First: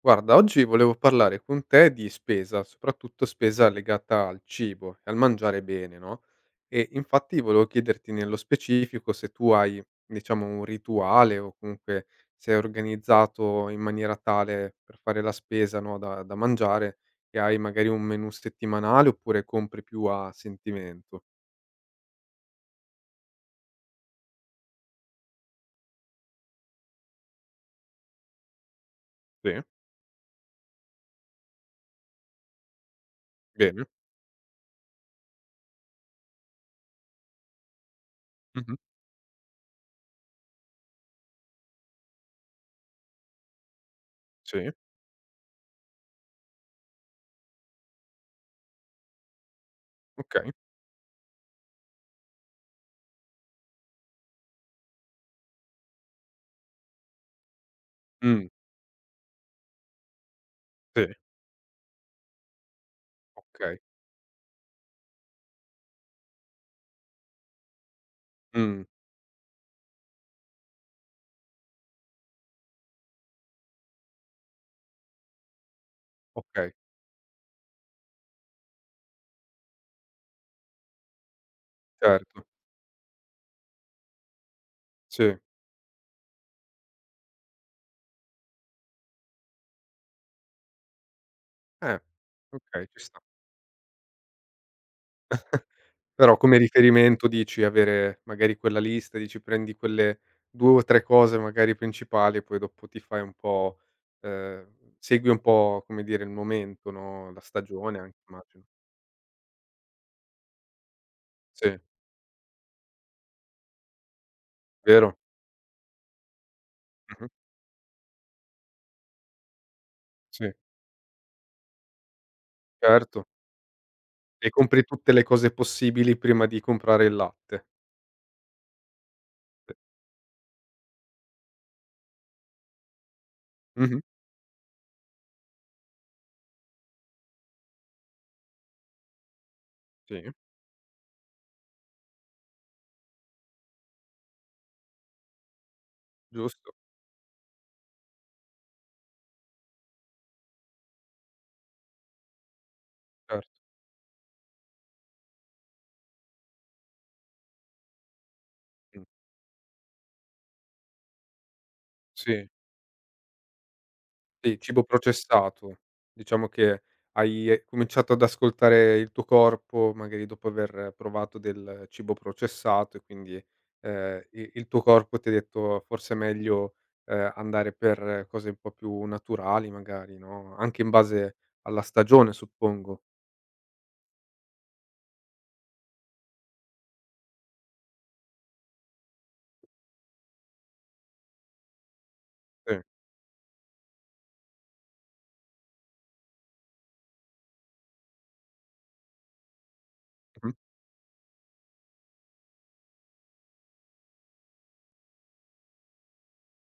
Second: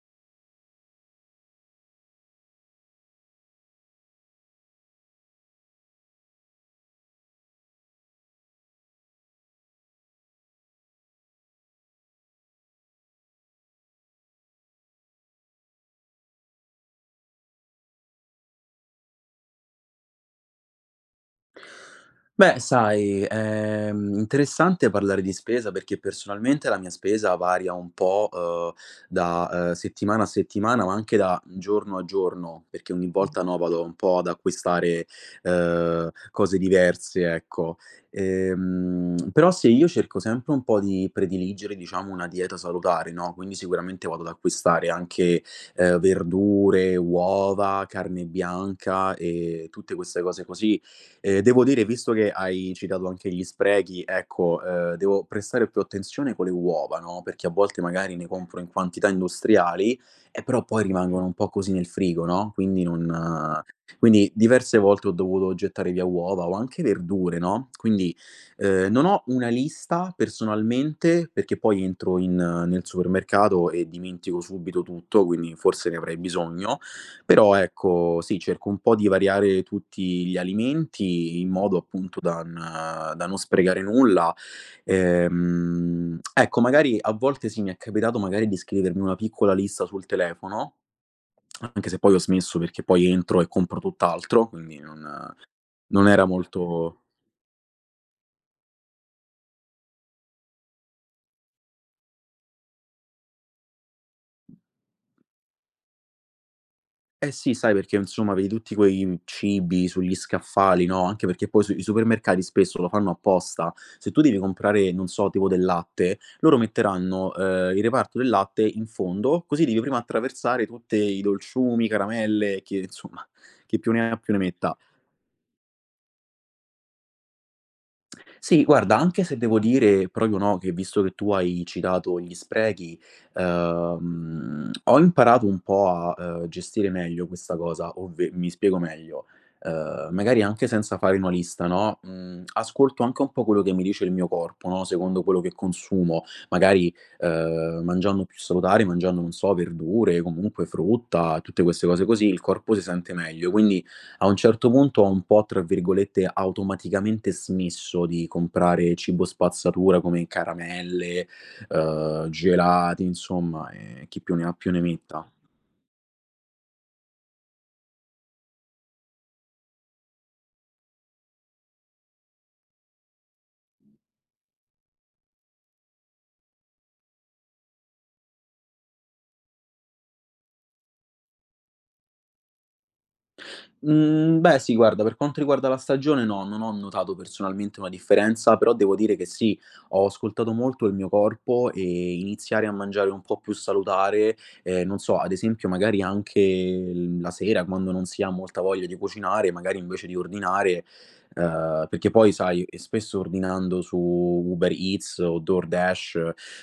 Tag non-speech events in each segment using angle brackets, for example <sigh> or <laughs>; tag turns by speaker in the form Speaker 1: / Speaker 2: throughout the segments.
Speaker 1: Guarda, oggi volevo parlare con te di spesa, soprattutto spesa legata al cibo e al mangiare bene, no? E infatti volevo chiederti nello specifico se tu hai, diciamo, un rituale o comunque sei organizzato in maniera tale per fare la spesa, no, da mangiare, che hai magari un menù settimanale oppure compri più a sentimento.
Speaker 2: Beh, sai, è, interessante parlare di spesa perché personalmente la mia spesa varia un po', da,
Speaker 1: Sì,
Speaker 2: settimana a settimana, ma anche da giorno a giorno, perché ogni volta, no, vado
Speaker 1: bene.
Speaker 2: un po' ad acquistare, cose diverse, ecco.
Speaker 1: Mhm.
Speaker 2: Però sì, io cerco sempre un po' di prediligere, diciamo, una dieta salutare, no, quindi sicuramente vado ad
Speaker 1: Sì,
Speaker 2: acquistare anche, verdure, uova, carne bianca e tutte queste cose
Speaker 1: ok.
Speaker 2: così. Devo dire, visto che hai citato anche gli sprechi, ecco, devo prestare più attenzione con le uova, no, perché a volte magari ne
Speaker 1: Mm,
Speaker 2: compro in quantità industriali, e però poi
Speaker 1: sì,
Speaker 2: rimangono un po' così nel frigo, no, quindi non eh,
Speaker 1: ok.
Speaker 2: quindi diverse volte ho dovuto gettare via uova o anche verdure, no, quindi,
Speaker 1: Mm,
Speaker 2: non ho una lista personalmente, perché poi entro in nel supermercato e dimentico subito tutto, quindi forse ne avrei
Speaker 1: ok,
Speaker 2: bisogno, però ecco, sì, cerco un po' di variare tutti gli alimenti in modo appunto
Speaker 1: certo.
Speaker 2: da non sprecare nulla.
Speaker 1: Sì,
Speaker 2: Ecco, magari a volte sì, mi è capitato magari di scrivermi una piccola lista sul telefono, anche
Speaker 1: eh,
Speaker 2: se poi ho smesso
Speaker 1: ok,
Speaker 2: perché
Speaker 1: ci
Speaker 2: poi
Speaker 1: sta.
Speaker 2: entro e compro tutt'altro, quindi non non era
Speaker 1: Però come
Speaker 2: molto.
Speaker 1: riferimento dici avere magari quella lista, dici prendi quelle due o tre cose magari principali e poi dopo ti fai un po' ehm, segui un po', come dire, il momento, no,
Speaker 2: Eh
Speaker 1: la
Speaker 2: sì, sai, perché
Speaker 1: stagione anche
Speaker 2: insomma vedi
Speaker 1: immagino.
Speaker 2: tutti quei cibi sugli scaffali, no, anche perché poi su
Speaker 1: Sì,
Speaker 2: i supermercati spesso lo fanno apposta. Se tu devi comprare, non
Speaker 1: vero.
Speaker 2: so, tipo del latte, loro
Speaker 1: Mh-mh.
Speaker 2: metteranno, il reparto del latte in fondo, così devi prima
Speaker 1: Sì,
Speaker 2: attraversare tutte i dolciumi, caramelle, che insomma,
Speaker 1: certo.
Speaker 2: chi più ne ha più ne
Speaker 1: E
Speaker 2: metta.
Speaker 1: compri tutte le cose possibili prima di comprare il latte.
Speaker 2: Sì, guarda, anche se devo dire proprio no, che visto che tu hai citato gli sprechi,
Speaker 1: Mh-mh.
Speaker 2: ho imparato un po' a, gestire meglio questa cosa, mi spiego meglio.
Speaker 1: Sì,
Speaker 2: Magari anche senza fare una lista, no? Mm, ascolto anche un po' quello che mi dice il mio corpo, no? Secondo quello che consumo,
Speaker 1: giusto,
Speaker 2: magari mangiando più salutare, mangiando, non so, verdure, comunque frutta, tutte queste cose così, il corpo si sente
Speaker 1: certo.
Speaker 2: meglio. Quindi a un certo punto ho un po', tra virgolette, "automaticamente" smesso di comprare
Speaker 1: Mh.
Speaker 2: cibo spazzatura come caramelle,
Speaker 1: Sì.
Speaker 2: gelati, insomma, e chi più ne ha
Speaker 1: Sì,
Speaker 2: più ne
Speaker 1: cibo
Speaker 2: metta.
Speaker 1: processato. Diciamo che hai cominciato ad ascoltare il tuo corpo, magari dopo aver provato del cibo processato e quindi, i il tuo corpo ti ha detto: "Forse è meglio, andare per cose un po' più naturali magari", no, anche in base alla stagione suppongo.
Speaker 2: Mhmm, beh sì, guarda, per quanto riguarda la stagione no, non ho notato personalmente una differenza, però devo dire che sì, ho ascoltato molto il mio corpo e iniziare a
Speaker 1: Sì.
Speaker 2: mangiare un po' più salutare, non so, ad esempio magari anche l la sera quando non si ha molta voglia di cucinare, magari invece di
Speaker 1: Mh-mh.
Speaker 2: ordinare perché poi sai, spesso ordinando su Uber Eats o DoorDash,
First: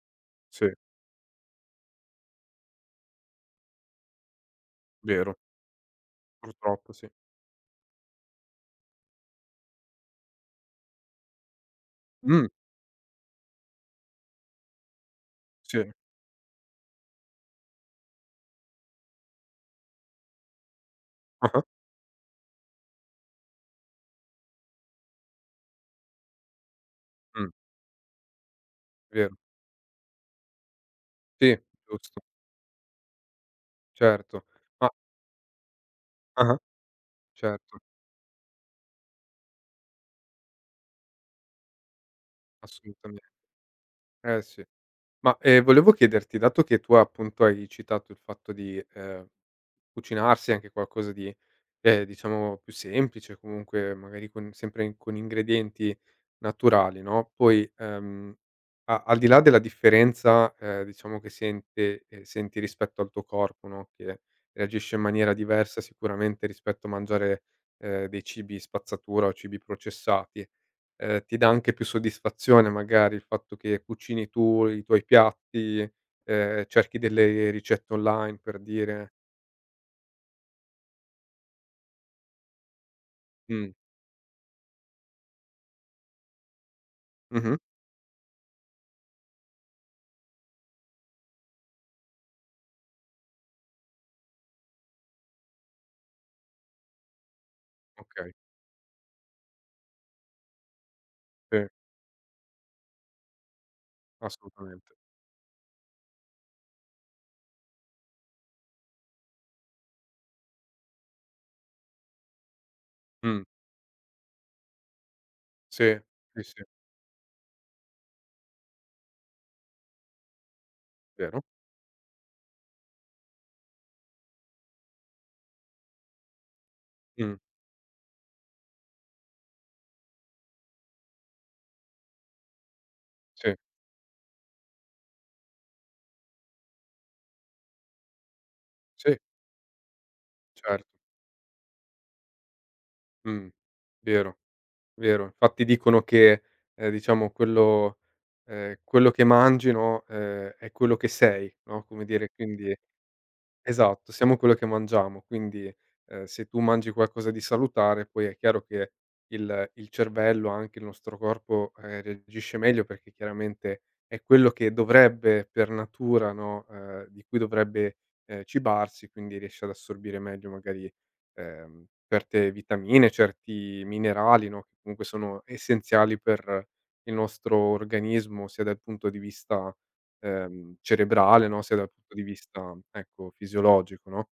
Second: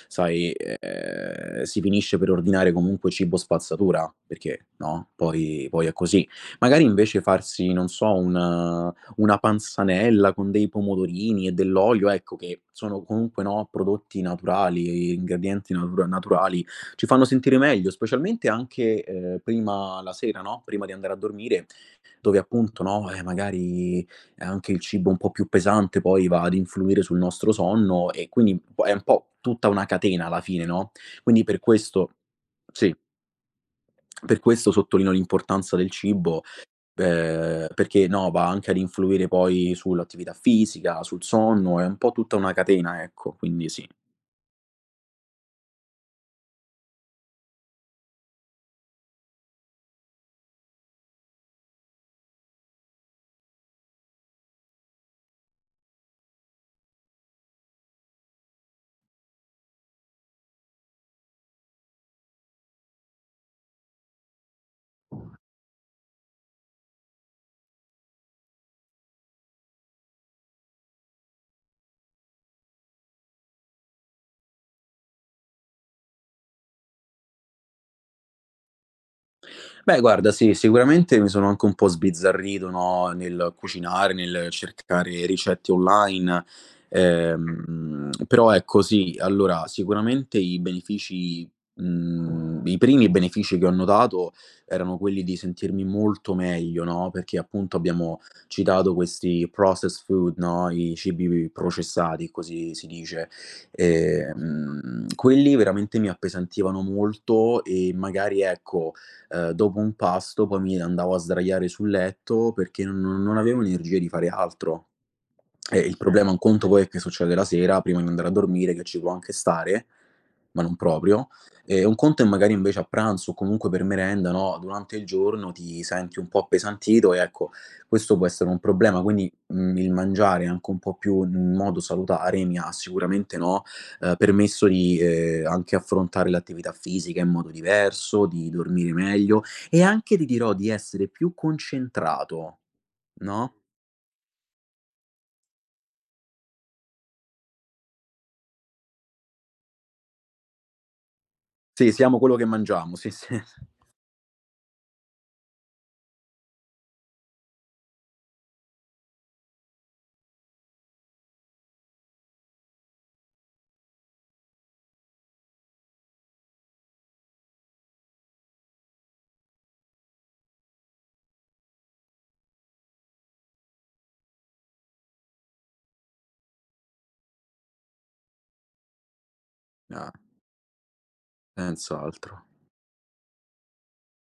Speaker 2: sai,
Speaker 1: Sì,
Speaker 2: si finisce per ordinare comunque cibo spazzatura, perché no,
Speaker 1: vero,
Speaker 2: poi è così. Magari
Speaker 1: purtroppo sì.
Speaker 2: invece farsi, non so, una panzanella con dei pomodorini e dell'olio,
Speaker 1: Mh.
Speaker 2: ecco, che sono comunque, no, prodotti naturali, ingredienti
Speaker 1: Sì.
Speaker 2: naturali, ci fanno sentire meglio, specialmente anche, prima la sera, no, prima di andare a
Speaker 1: Ah-ah.
Speaker 2: dormire, dove appunto, no, magari anche il cibo un po' più pesante poi va ad influire sul
Speaker 1: Mh,
Speaker 2: nostro sonno e quindi po è un po'
Speaker 1: vero.
Speaker 2: tutta una catena alla fine, no, quindi per
Speaker 1: Sì,
Speaker 2: questo
Speaker 1: giusto,
Speaker 2: sì, per
Speaker 1: certo.
Speaker 2: questo
Speaker 1: Ma,
Speaker 2: sottolineo l'importanza del cibo.
Speaker 1: ah-ah, certo,
Speaker 2: Perché no, va anche ad influire poi sull'attività fisica, sul sonno, è un po' tutta una catena,
Speaker 1: assolutamente.
Speaker 2: ecco, quindi sì.
Speaker 1: Eh sì. Ma, volevo chiederti, dato che tu appunto hai citato il fatto di cucinarsi anche qualcosa di diciamo più semplice, comunque magari con sempre in con ingredienti naturali, no, poi, a al di là della differenza, diciamo che sente senti rispetto al tuo corpo, no, che reagisce in maniera diversa sicuramente rispetto a mangiare, dei cibi spazzatura o cibi processati, ti dà anche più soddisfazione magari il fatto che cucini tu i tuoi piatti, cerchi delle ricette online per dire.
Speaker 2: Beh, guarda, sì, sicuramente mi sono anche un po' sbizzarrito, no, nel
Speaker 1: Mh.
Speaker 2: cucinare, nel cercare ricette online,
Speaker 1: Mh-mh.
Speaker 2: però ecco sì, allora sicuramente i benefici i primi benefici che ho notato erano quelli di sentirmi molto meglio, no, perché appunto abbiamo
Speaker 1: Okay,
Speaker 2: citato questi processed food, no, i cibi
Speaker 1: sì,
Speaker 2: processati, così si dice.
Speaker 1: assolutamente.
Speaker 2: Quelli veramente mi appesantivano molto e magari, ecco, dopo un pasto poi mi andavo a sdraiare sul letto perché non
Speaker 1: Mh,
Speaker 2: avevo energia di fare altro. Il
Speaker 1: sì,
Speaker 2: problema un
Speaker 1: sì, sì,
Speaker 2: conto poi è che succede la sera prima di andare a dormire, che ci può anche stare, ma non proprio,
Speaker 1: vero.
Speaker 2: e un conto è magari invece a pranzo o comunque per merenda, no, durante il giorno ti senti un po' appesantito e
Speaker 1: Mh,
Speaker 2: ecco, questo può essere un problema. Quindi, il mangiare anche un po' più in modo salutare mi ha sicuramente,
Speaker 1: sì,
Speaker 2: no, permesso di, anche affrontare l'attività fisica in modo diverso, di dormire
Speaker 1: sì,
Speaker 2: meglio e anche ti dirò di
Speaker 1: certo.
Speaker 2: essere più concentrato,
Speaker 1: Mh,
Speaker 2: no?
Speaker 1: vero, vero. Infatti dicono che, diciamo, quello che mangi, no, è quello che sei, no,
Speaker 2: Sì,
Speaker 1: come
Speaker 2: siamo
Speaker 1: dire,
Speaker 2: quello che
Speaker 1: quindi.
Speaker 2: mangiamo, sì, sì. <laughs>
Speaker 1: Esatto, siamo quello che mangiamo, quindi, se tu mangi qualcosa di salutare poi è chiaro che il cervello, anche il nostro corpo, reagisce meglio perché chiaramente è quello che dovrebbe per natura, no, di cui dovrebbe cibarsi, quindi riesce ad assorbire meglio magari certe vitamine, certi minerali, no, che comunque sono essenziali per il nostro organismo, sia dal punto di vista
Speaker 2: Ah,
Speaker 1: cerebrale, no, sia dal punto di
Speaker 2: senz'altro.
Speaker 1: vista, ecco, fisiologico, no.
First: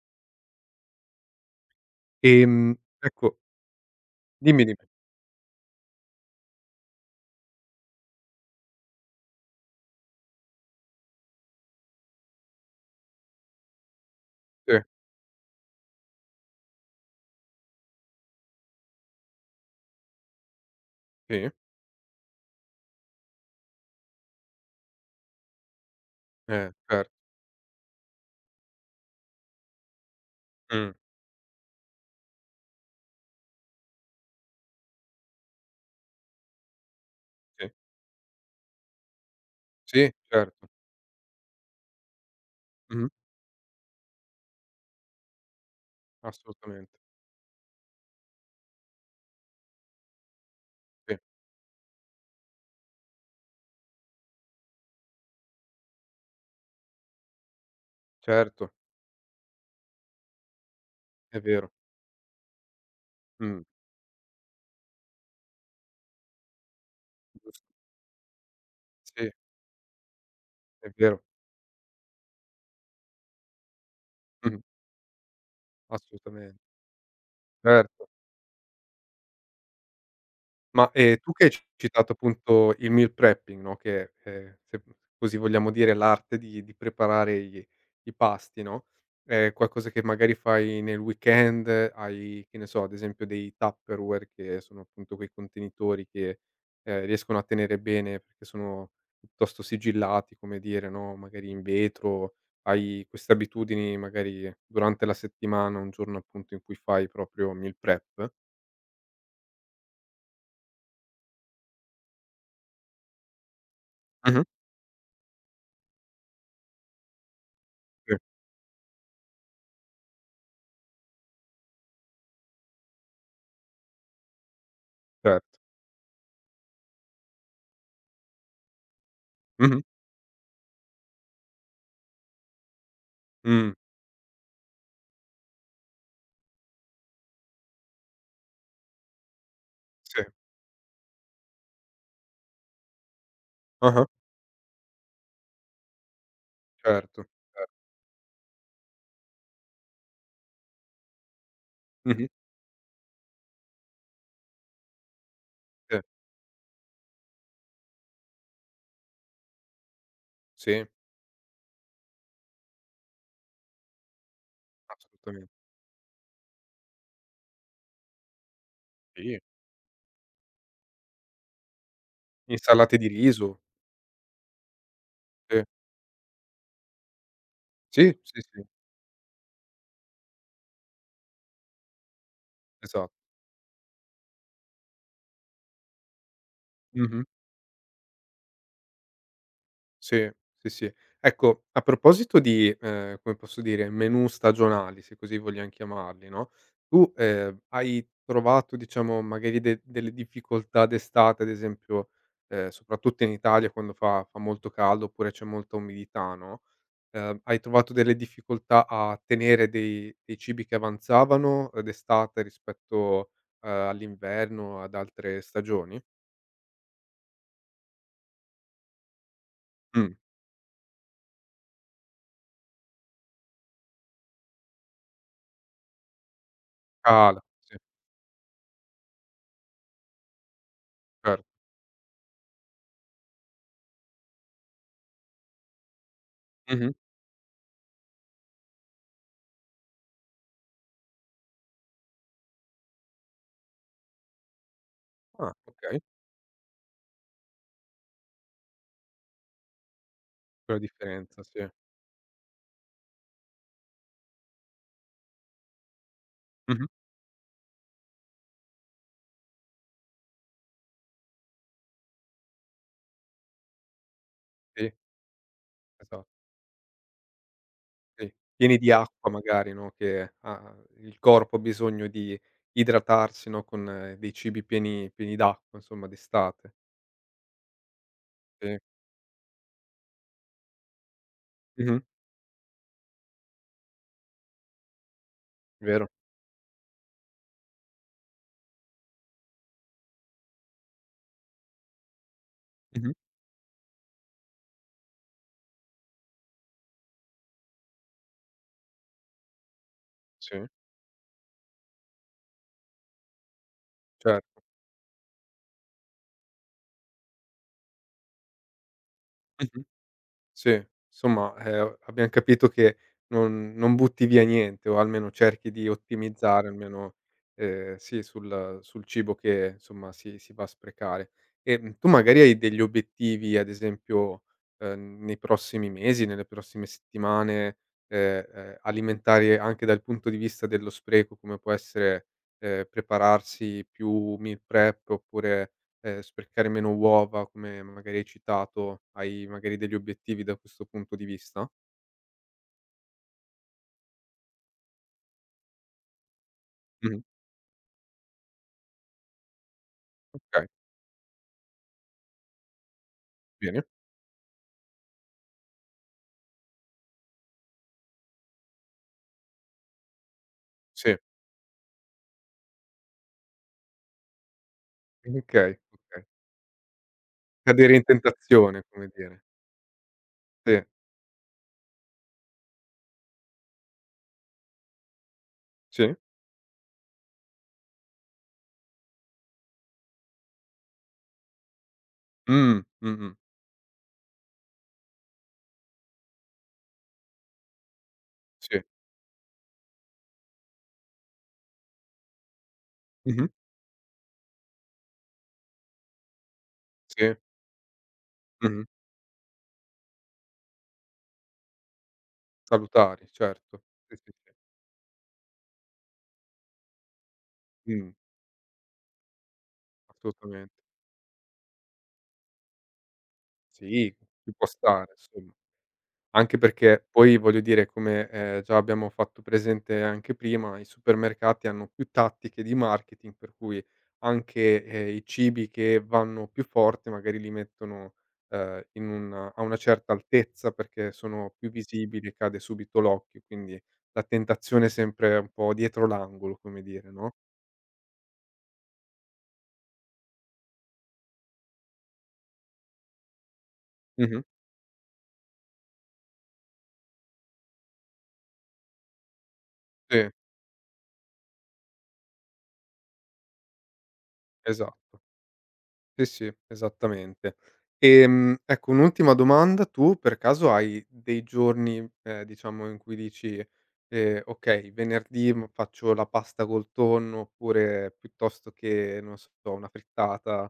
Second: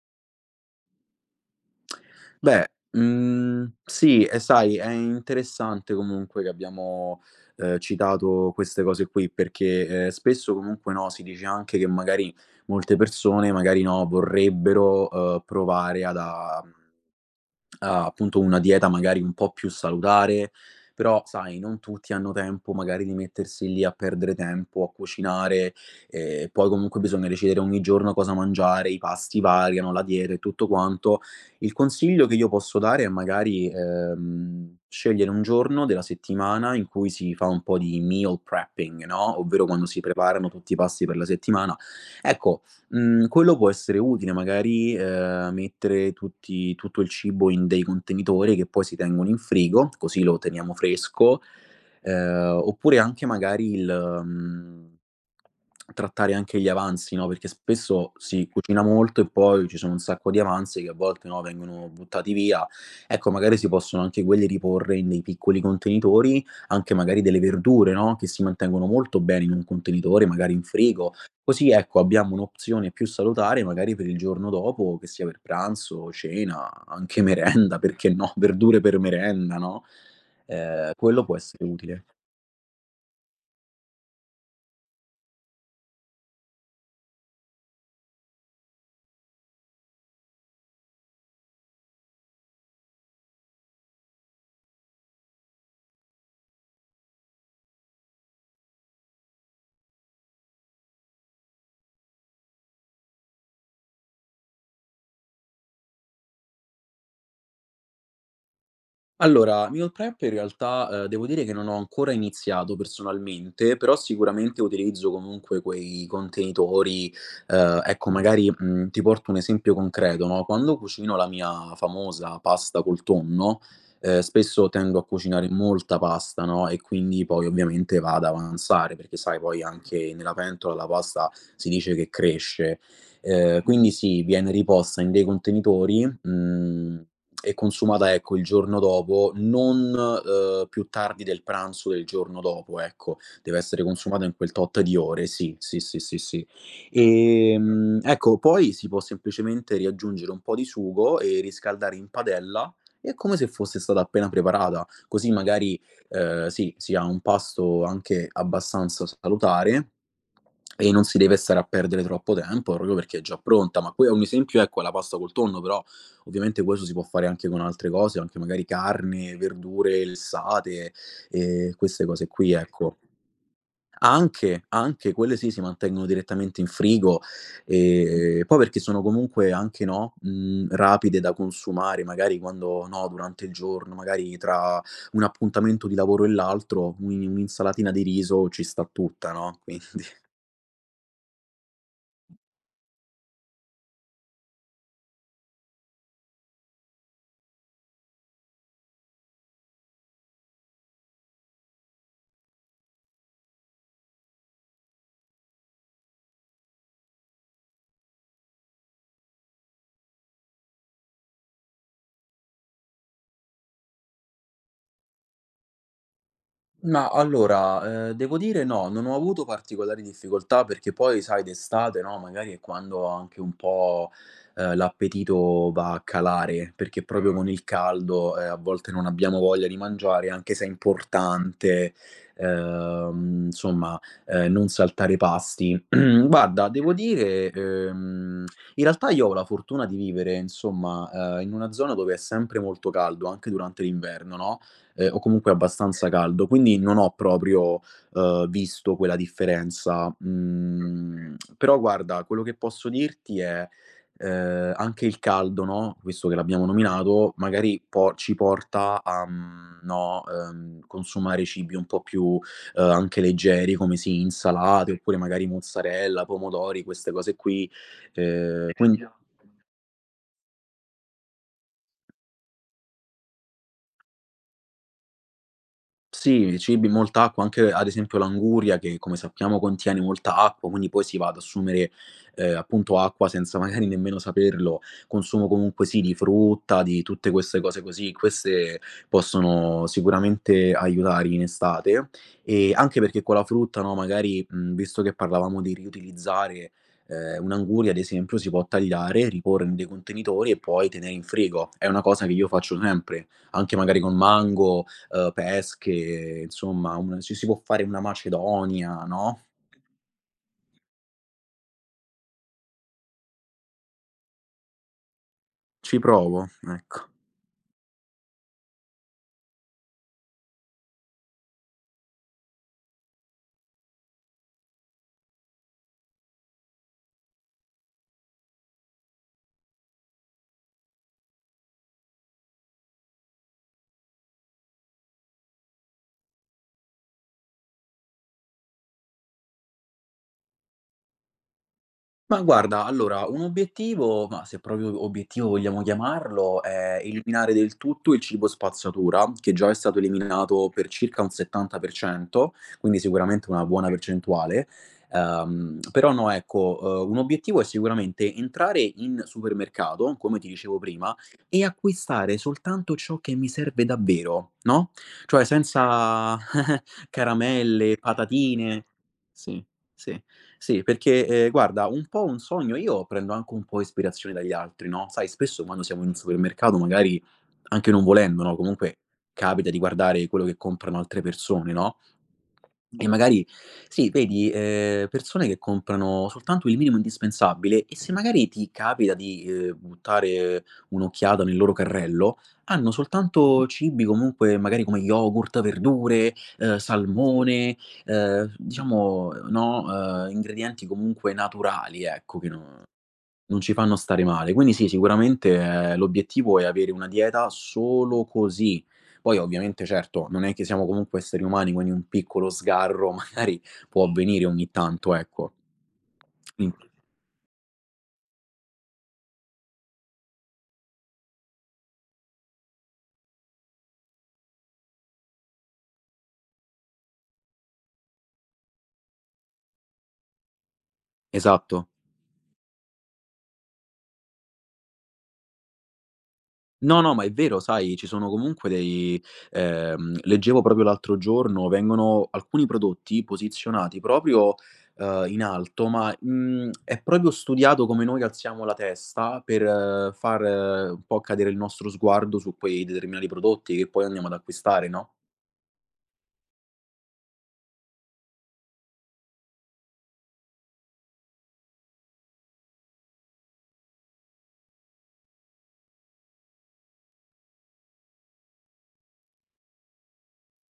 Speaker 2: Beh,
Speaker 1: Ecco,
Speaker 2: sì, e
Speaker 1: dimmi,
Speaker 2: sai,
Speaker 1: dimmi.
Speaker 2: è interessante comunque che abbiamo, citato queste cose qui, perché, spesso comunque, no, si dice anche che magari molte persone, magari no,
Speaker 1: Sì,
Speaker 2: vorrebbero, provare ad a mhmm a appunto una dieta magari un po' più salutare, però
Speaker 1: sì,
Speaker 2: sai, non tutti hanno tempo magari di mettersi lì a perdere tempo, a cucinare, e poi comunque
Speaker 1: cer
Speaker 2: bisogna decidere ogni giorno cosa mangiare, i pasti variano, la dieta e tutto
Speaker 1: mh,
Speaker 2: quanto. Il consiglio che io posso dare è magari, scegliere un giorno della settimana in cui si fa un
Speaker 1: sì.
Speaker 2: po' di meal prepping, no, ovvero quando si
Speaker 1: Sì,
Speaker 2: preparano
Speaker 1: certo.
Speaker 2: tutti i pasti per la settimana. Ecco,
Speaker 1: Mh-mh,
Speaker 2: Quello può essere utile magari, mettere tutti
Speaker 1: assolutamente.
Speaker 2: tutto il cibo in dei contenitori che poi si tengono in frigo, così lo teniamo
Speaker 1: Sì,
Speaker 2: fresco, oppure anche magari trattare anche gli avanzi, no, perché spesso si
Speaker 1: certo,
Speaker 2: cucina molto e poi ci sono un sacco di avanzi che a volte,
Speaker 1: è
Speaker 2: no,
Speaker 1: vero.
Speaker 2: vengono buttati via. Ecco, magari
Speaker 1: Mh,
Speaker 2: si possono anche quelli riporre in dei piccoli contenitori, anche magari delle
Speaker 1: giusto.
Speaker 2: verdure, no, che si mantengono molto
Speaker 1: Sì,
Speaker 2: bene in un contenitore, magari in
Speaker 1: è
Speaker 2: frigo.
Speaker 1: vero.
Speaker 2: Così, ecco, abbiamo un'opzione più salutare magari per il giorno
Speaker 1: Mh-mh.
Speaker 2: dopo, che sia per pranzo,
Speaker 1: Assolutamen
Speaker 2: cena, anche merenda, <laughs>
Speaker 1: cer
Speaker 2: perché no, verdure per merenda, no,
Speaker 1: Ma,
Speaker 2: quello
Speaker 1: tu
Speaker 2: può
Speaker 1: che hai ci
Speaker 2: essere utile.
Speaker 1: citato appunto il meal prepping, no, che, se così vogliamo dire, l'arte di preparare i pasti, no, è qualcosa che magari fai nel weekend, hai, che ne so, ad esempio, dei Tupperware, che sono appunto quei contenitori che riescono a tenere bene perché sono piuttosto sigillati, come dire, no, magari in vetro. Hai queste abitudini magari durante la settimana, un giorno appunto in cui fai proprio meal prep?
Speaker 2: Allora, meal prep in realtà, devo dire che non ho ancora iniziato personalmente, però
Speaker 1: Mh-mh.
Speaker 2: sicuramente utilizzo comunque quei contenitori, ecco
Speaker 1: Sì,
Speaker 2: magari, ti porto un esempio concreto, no, quando cucino la mia famosa pasta col tonno, spesso tendo a cucinare
Speaker 1: certo.
Speaker 2: molta pasta, no, e quindi poi ovviamente va ad avanzare, perché sai poi
Speaker 1: Mh-mh.
Speaker 2: anche nella pentola la pasta si dice che cresce.
Speaker 1: Mh,
Speaker 2: Quindi sì, viene riposta in dei contenitori, mhmm e consumata, ecco, il giorno dopo, non,
Speaker 1: sì.
Speaker 2: più tardi del pranzo del giorno dopo, ecco. Deve essere
Speaker 1: Ah-ah,
Speaker 2: consumata in quel tot di ore, sì, sì, sì, sì, sì.
Speaker 1: certo, cer
Speaker 2: Ecco, poi si può semplicemente riaggiungere un po' di sugo e riscaldare in
Speaker 1: mh-mh,
Speaker 2: padella e è come se fosse stata appena preparata. Così magari,
Speaker 1: sì,
Speaker 2: sì, si ha un pasto anche abbastanza salutare
Speaker 1: sì,
Speaker 2: e non si deve stare a perdere troppo tempo proprio perché è già pronta. Ma poi è un esempio, ecco, è la pasta col
Speaker 1: assolutamen
Speaker 2: tonno, però ovviamente questo si può fare anche con altre cose, anche magari carne,
Speaker 1: sì,
Speaker 2: verdure lessate, queste cose qui, ecco.
Speaker 1: insalate di riso,
Speaker 2: Anche, anche quelle sì, si
Speaker 1: sì.
Speaker 2: mantengono direttamente in frigo,
Speaker 1: Sì, sì,
Speaker 2: poi
Speaker 1: sì,
Speaker 2: perché sono comunque anche, no, rapide da consumare, magari quando no,
Speaker 1: esatto.
Speaker 2: durante il giorno, magari tra un appuntamento di lavoro e l'altro,
Speaker 1: Mh-mh,
Speaker 2: un'insalatina di riso ci sta tutta, no, quindi
Speaker 1: sì, sì, sì. Ecco, a proposito di, come posso dire, menù stagionali, se così vogliam chiamarli, no, tu hai trovato, diciamo, magari de delle difficoltà d'estate, ad esempio, soprattutto in Italia quando fa molto caldo oppure c'è molta umidità, no? Hai trovato delle difficoltà a tenere dei cibi che avanzavano, d'estate rispetto all'inverno, ad altre stagioni?
Speaker 2: ma allora, devo dire no, non ho avuto particolari
Speaker 1: Mh,
Speaker 2: difficoltà perché poi sai d'estate, no, magari è quando anche un po', l'appetito va a calare, perché proprio
Speaker 1: cala,
Speaker 2: con il
Speaker 1: sì,
Speaker 2: caldo, a volte non abbiamo voglia di mangiare, anche se è
Speaker 1: certo.
Speaker 2: importante, insomma, non saltare pasti. <clears throat> Guarda,
Speaker 1: Mh-mh.
Speaker 2: devo dire, in realtà io ho la fortuna di vivere, insomma, in una zona dove è sempre molto caldo, anche durante l'inverno, no, o comunque
Speaker 1: Ah, okay,
Speaker 2: abbastanza caldo, quindi non ho proprio, visto quella differenza.
Speaker 1: quella
Speaker 2: Mhmm,
Speaker 1: differenza, sì.
Speaker 2: però guarda, quello che posso dirti è, anche il caldo, no, visto che l'abbiamo
Speaker 1: Mh-mh.
Speaker 2: nominato, magari po ci porta a, no, consumare cibi un po' più, anche leggeri, come sì,
Speaker 1: Sì,
Speaker 2: insalate, oppure magari mozzarella,
Speaker 1: esatto,
Speaker 2: pomodori, queste cose qui.
Speaker 1: sì. Pieni di
Speaker 2: Quin
Speaker 1: acqua magari, no, che ha il corpo ha bisogno di idratarsi, no, con dei cibi pieni pieni d'acqua, insomma,
Speaker 2: Sì, i
Speaker 1: d'estate.
Speaker 2: cibi, molta acqua, anche ad esempio
Speaker 1: Sì.
Speaker 2: l'anguria che come sappiamo contiene molta acqua, quindi poi si va ad assumere,
Speaker 1: Mh-mh.
Speaker 2: appunto acqua senza <laughs> magari nemmeno saperlo. Consumo comunque sì
Speaker 1: Vero.
Speaker 2: di frutta, di tutte queste cose così, queste possono sicuramente aiutare in estate, e anche
Speaker 1: Mh-mh.
Speaker 2: perché con la frutta, no, magari, visto che parlavamo di riutilizzare, un'anguria ad esempio si può tagliare, riporre in dei contenitori
Speaker 1: Sì,
Speaker 2: e poi tenere in frigo. È una cosa che io faccio sempre, anche magari con
Speaker 1: certo.
Speaker 2: mango, pesche, insomma, un ci si può fare una macedonia, no,
Speaker 1: Mh-mh. Sì, insomma, abbiam capito che non butti via niente, o almeno cerchi di
Speaker 2: ci provo,
Speaker 1: ottimizzare
Speaker 2: ecco.
Speaker 1: almeno, sì, sul cibo che insomma si va a sprecare. Tu magari hai degli obiettivi, ad esempio nei prossimi mesi, nelle prossime settimane, alimentari, anche dal punto di vista dello spreco, come può essere prepararsi più meal prep oppure sprecare meno uova, come magari hai citato. Hai magari degli obiettivi da questo punto di vista?
Speaker 2: Ma guarda, allora, un obiettivo, ma se proprio obiettivo vogliamo chiamarlo, è
Speaker 1: Mh-mh.
Speaker 2: eliminare del tutto il cibo spazzatura, che già è stato
Speaker 1: Okay,
Speaker 2: eliminato per circa un 70%, quindi sicuramente una
Speaker 1: bene.
Speaker 2: buona percentuale. Però no, ecco, un obiettivo è sicuramente entrare in supermercato, come ti dicevo prima,
Speaker 1: Sì.
Speaker 2: e acquistare soltanto ciò che mi serve davvero, no? Cioè
Speaker 1: Okay, okay.
Speaker 2: senza <laughs>
Speaker 1: Cadere
Speaker 2: caramelle,
Speaker 1: in
Speaker 2: patatine.
Speaker 1: tentazione, come dire.
Speaker 2: Sì, sì.
Speaker 1: Sì,
Speaker 2: Sì, perché, guarda, un po' un sogno io prendo anche un po' ispirazione dagli altri, no, sai spesso quando siamo in un
Speaker 1: sì.
Speaker 2: supermercato magari anche non volendo, no, comunque capita di guardare quello che comprano altre persone, no? E
Speaker 1: Mh-mh.
Speaker 2: magari sì, vedi, persone che comprano soltanto il minimo indispensabile e se magari ti
Speaker 1: Sì.
Speaker 2: capita di, buttare un'occhiata nel loro carrello, hanno
Speaker 1: Mh-mh.
Speaker 2: soltanto cibi comunque magari come yogurt, verdure,
Speaker 1: Sì.
Speaker 2: salmone.
Speaker 1: Mh-mh.
Speaker 2: Diciamo, no, ingredienti comunque naturali, ecco, che no
Speaker 1: Salutari,
Speaker 2: non ci
Speaker 1: certo.
Speaker 2: fanno
Speaker 1: Sì,
Speaker 2: stare
Speaker 1: sì,
Speaker 2: male.
Speaker 1: sì.
Speaker 2: Quindi sì, sicuramente l'obiettivo è avere una dieta
Speaker 1: Mh,
Speaker 2: solo così. Poi ovviamente certo, non è che
Speaker 1: assolutamente.
Speaker 2: siamo comunque esseri umani, quindi un piccolo sgarro <laughs> magari può
Speaker 1: Sì,
Speaker 2: avvenire
Speaker 1: ci può
Speaker 2: ogni
Speaker 1: stare,
Speaker 2: tanto,
Speaker 1: insomma.
Speaker 2: ecco.
Speaker 1: Anche
Speaker 2: Quin
Speaker 1: perché poi, voglio dire, come già abbiamo fatto presente anche prima, i supermercati hanno più tattiche di marketing, per cui anche i cibi che vanno più forte magari li mettono in un a una certa altezza perché sono più
Speaker 2: Esatto.
Speaker 1: visibili, cade subito l'occhio, quindi la tentazione è sempre un po' dietro l'angolo, come
Speaker 2: No,
Speaker 1: dire,
Speaker 2: no, ma è
Speaker 1: no?
Speaker 2: vero, sai, ci sono comunque dei leggevo proprio l'altro giorno, vengono alcuni prodotti posizionati
Speaker 1: Mh-mh.
Speaker 2: proprio, in alto, ma, è proprio studiato come noi alziamo la testa per
Speaker 1: Sì,
Speaker 2: far un po' cadere il nostro sguardo su quei determinati prodotti che poi andiamo ad acquistare, no?
Speaker 1: esatto. Sì, sì, esattamente. Ecco un'ultima domanda: tu per caso hai dei giorni, diciamo, in cui dici "Okay, venerdì m faccio la pasta col tonno", oppure piuttosto che, non so, una frittata.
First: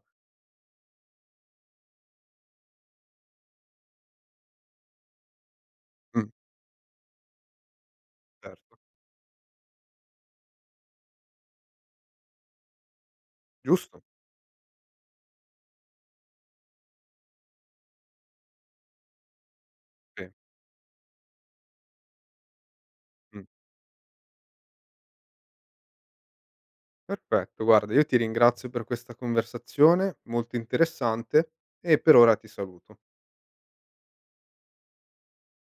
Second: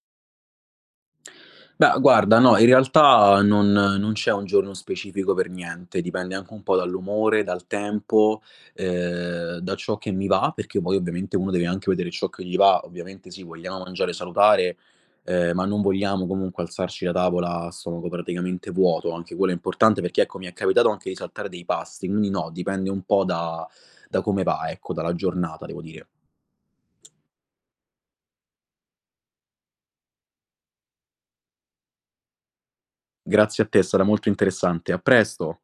Speaker 2: Beh, guarda, no, in realtà non c'è un giorno specifico per niente,
Speaker 1: Mh,
Speaker 2: dipende anche un po' dall'umore, dal tempo,
Speaker 1: certo.
Speaker 2: da ciò che mi va, perché poi ovviamente uno deve anche vedere ciò che gli va. Ovviamente sì, vogliamo
Speaker 1: Giusto?
Speaker 2: mangiare salutare, ma non vogliamo comunque alzarci da tavola a stomaco praticamente vuoto, anche quello è importante perché,
Speaker 1: Sì,
Speaker 2: ecco, mi è capitato anche di saltare dei pasti, quindi no, dipende un po'
Speaker 1: mh.
Speaker 2: da da come va, ecco, dalla giornata devo dire.
Speaker 1: Perfetto, guarda, io ti ringrazio per questa conversazione molto interessante e per ora ti saluto.
Speaker 2: Grazie a te, è stata molto interessante. A presto.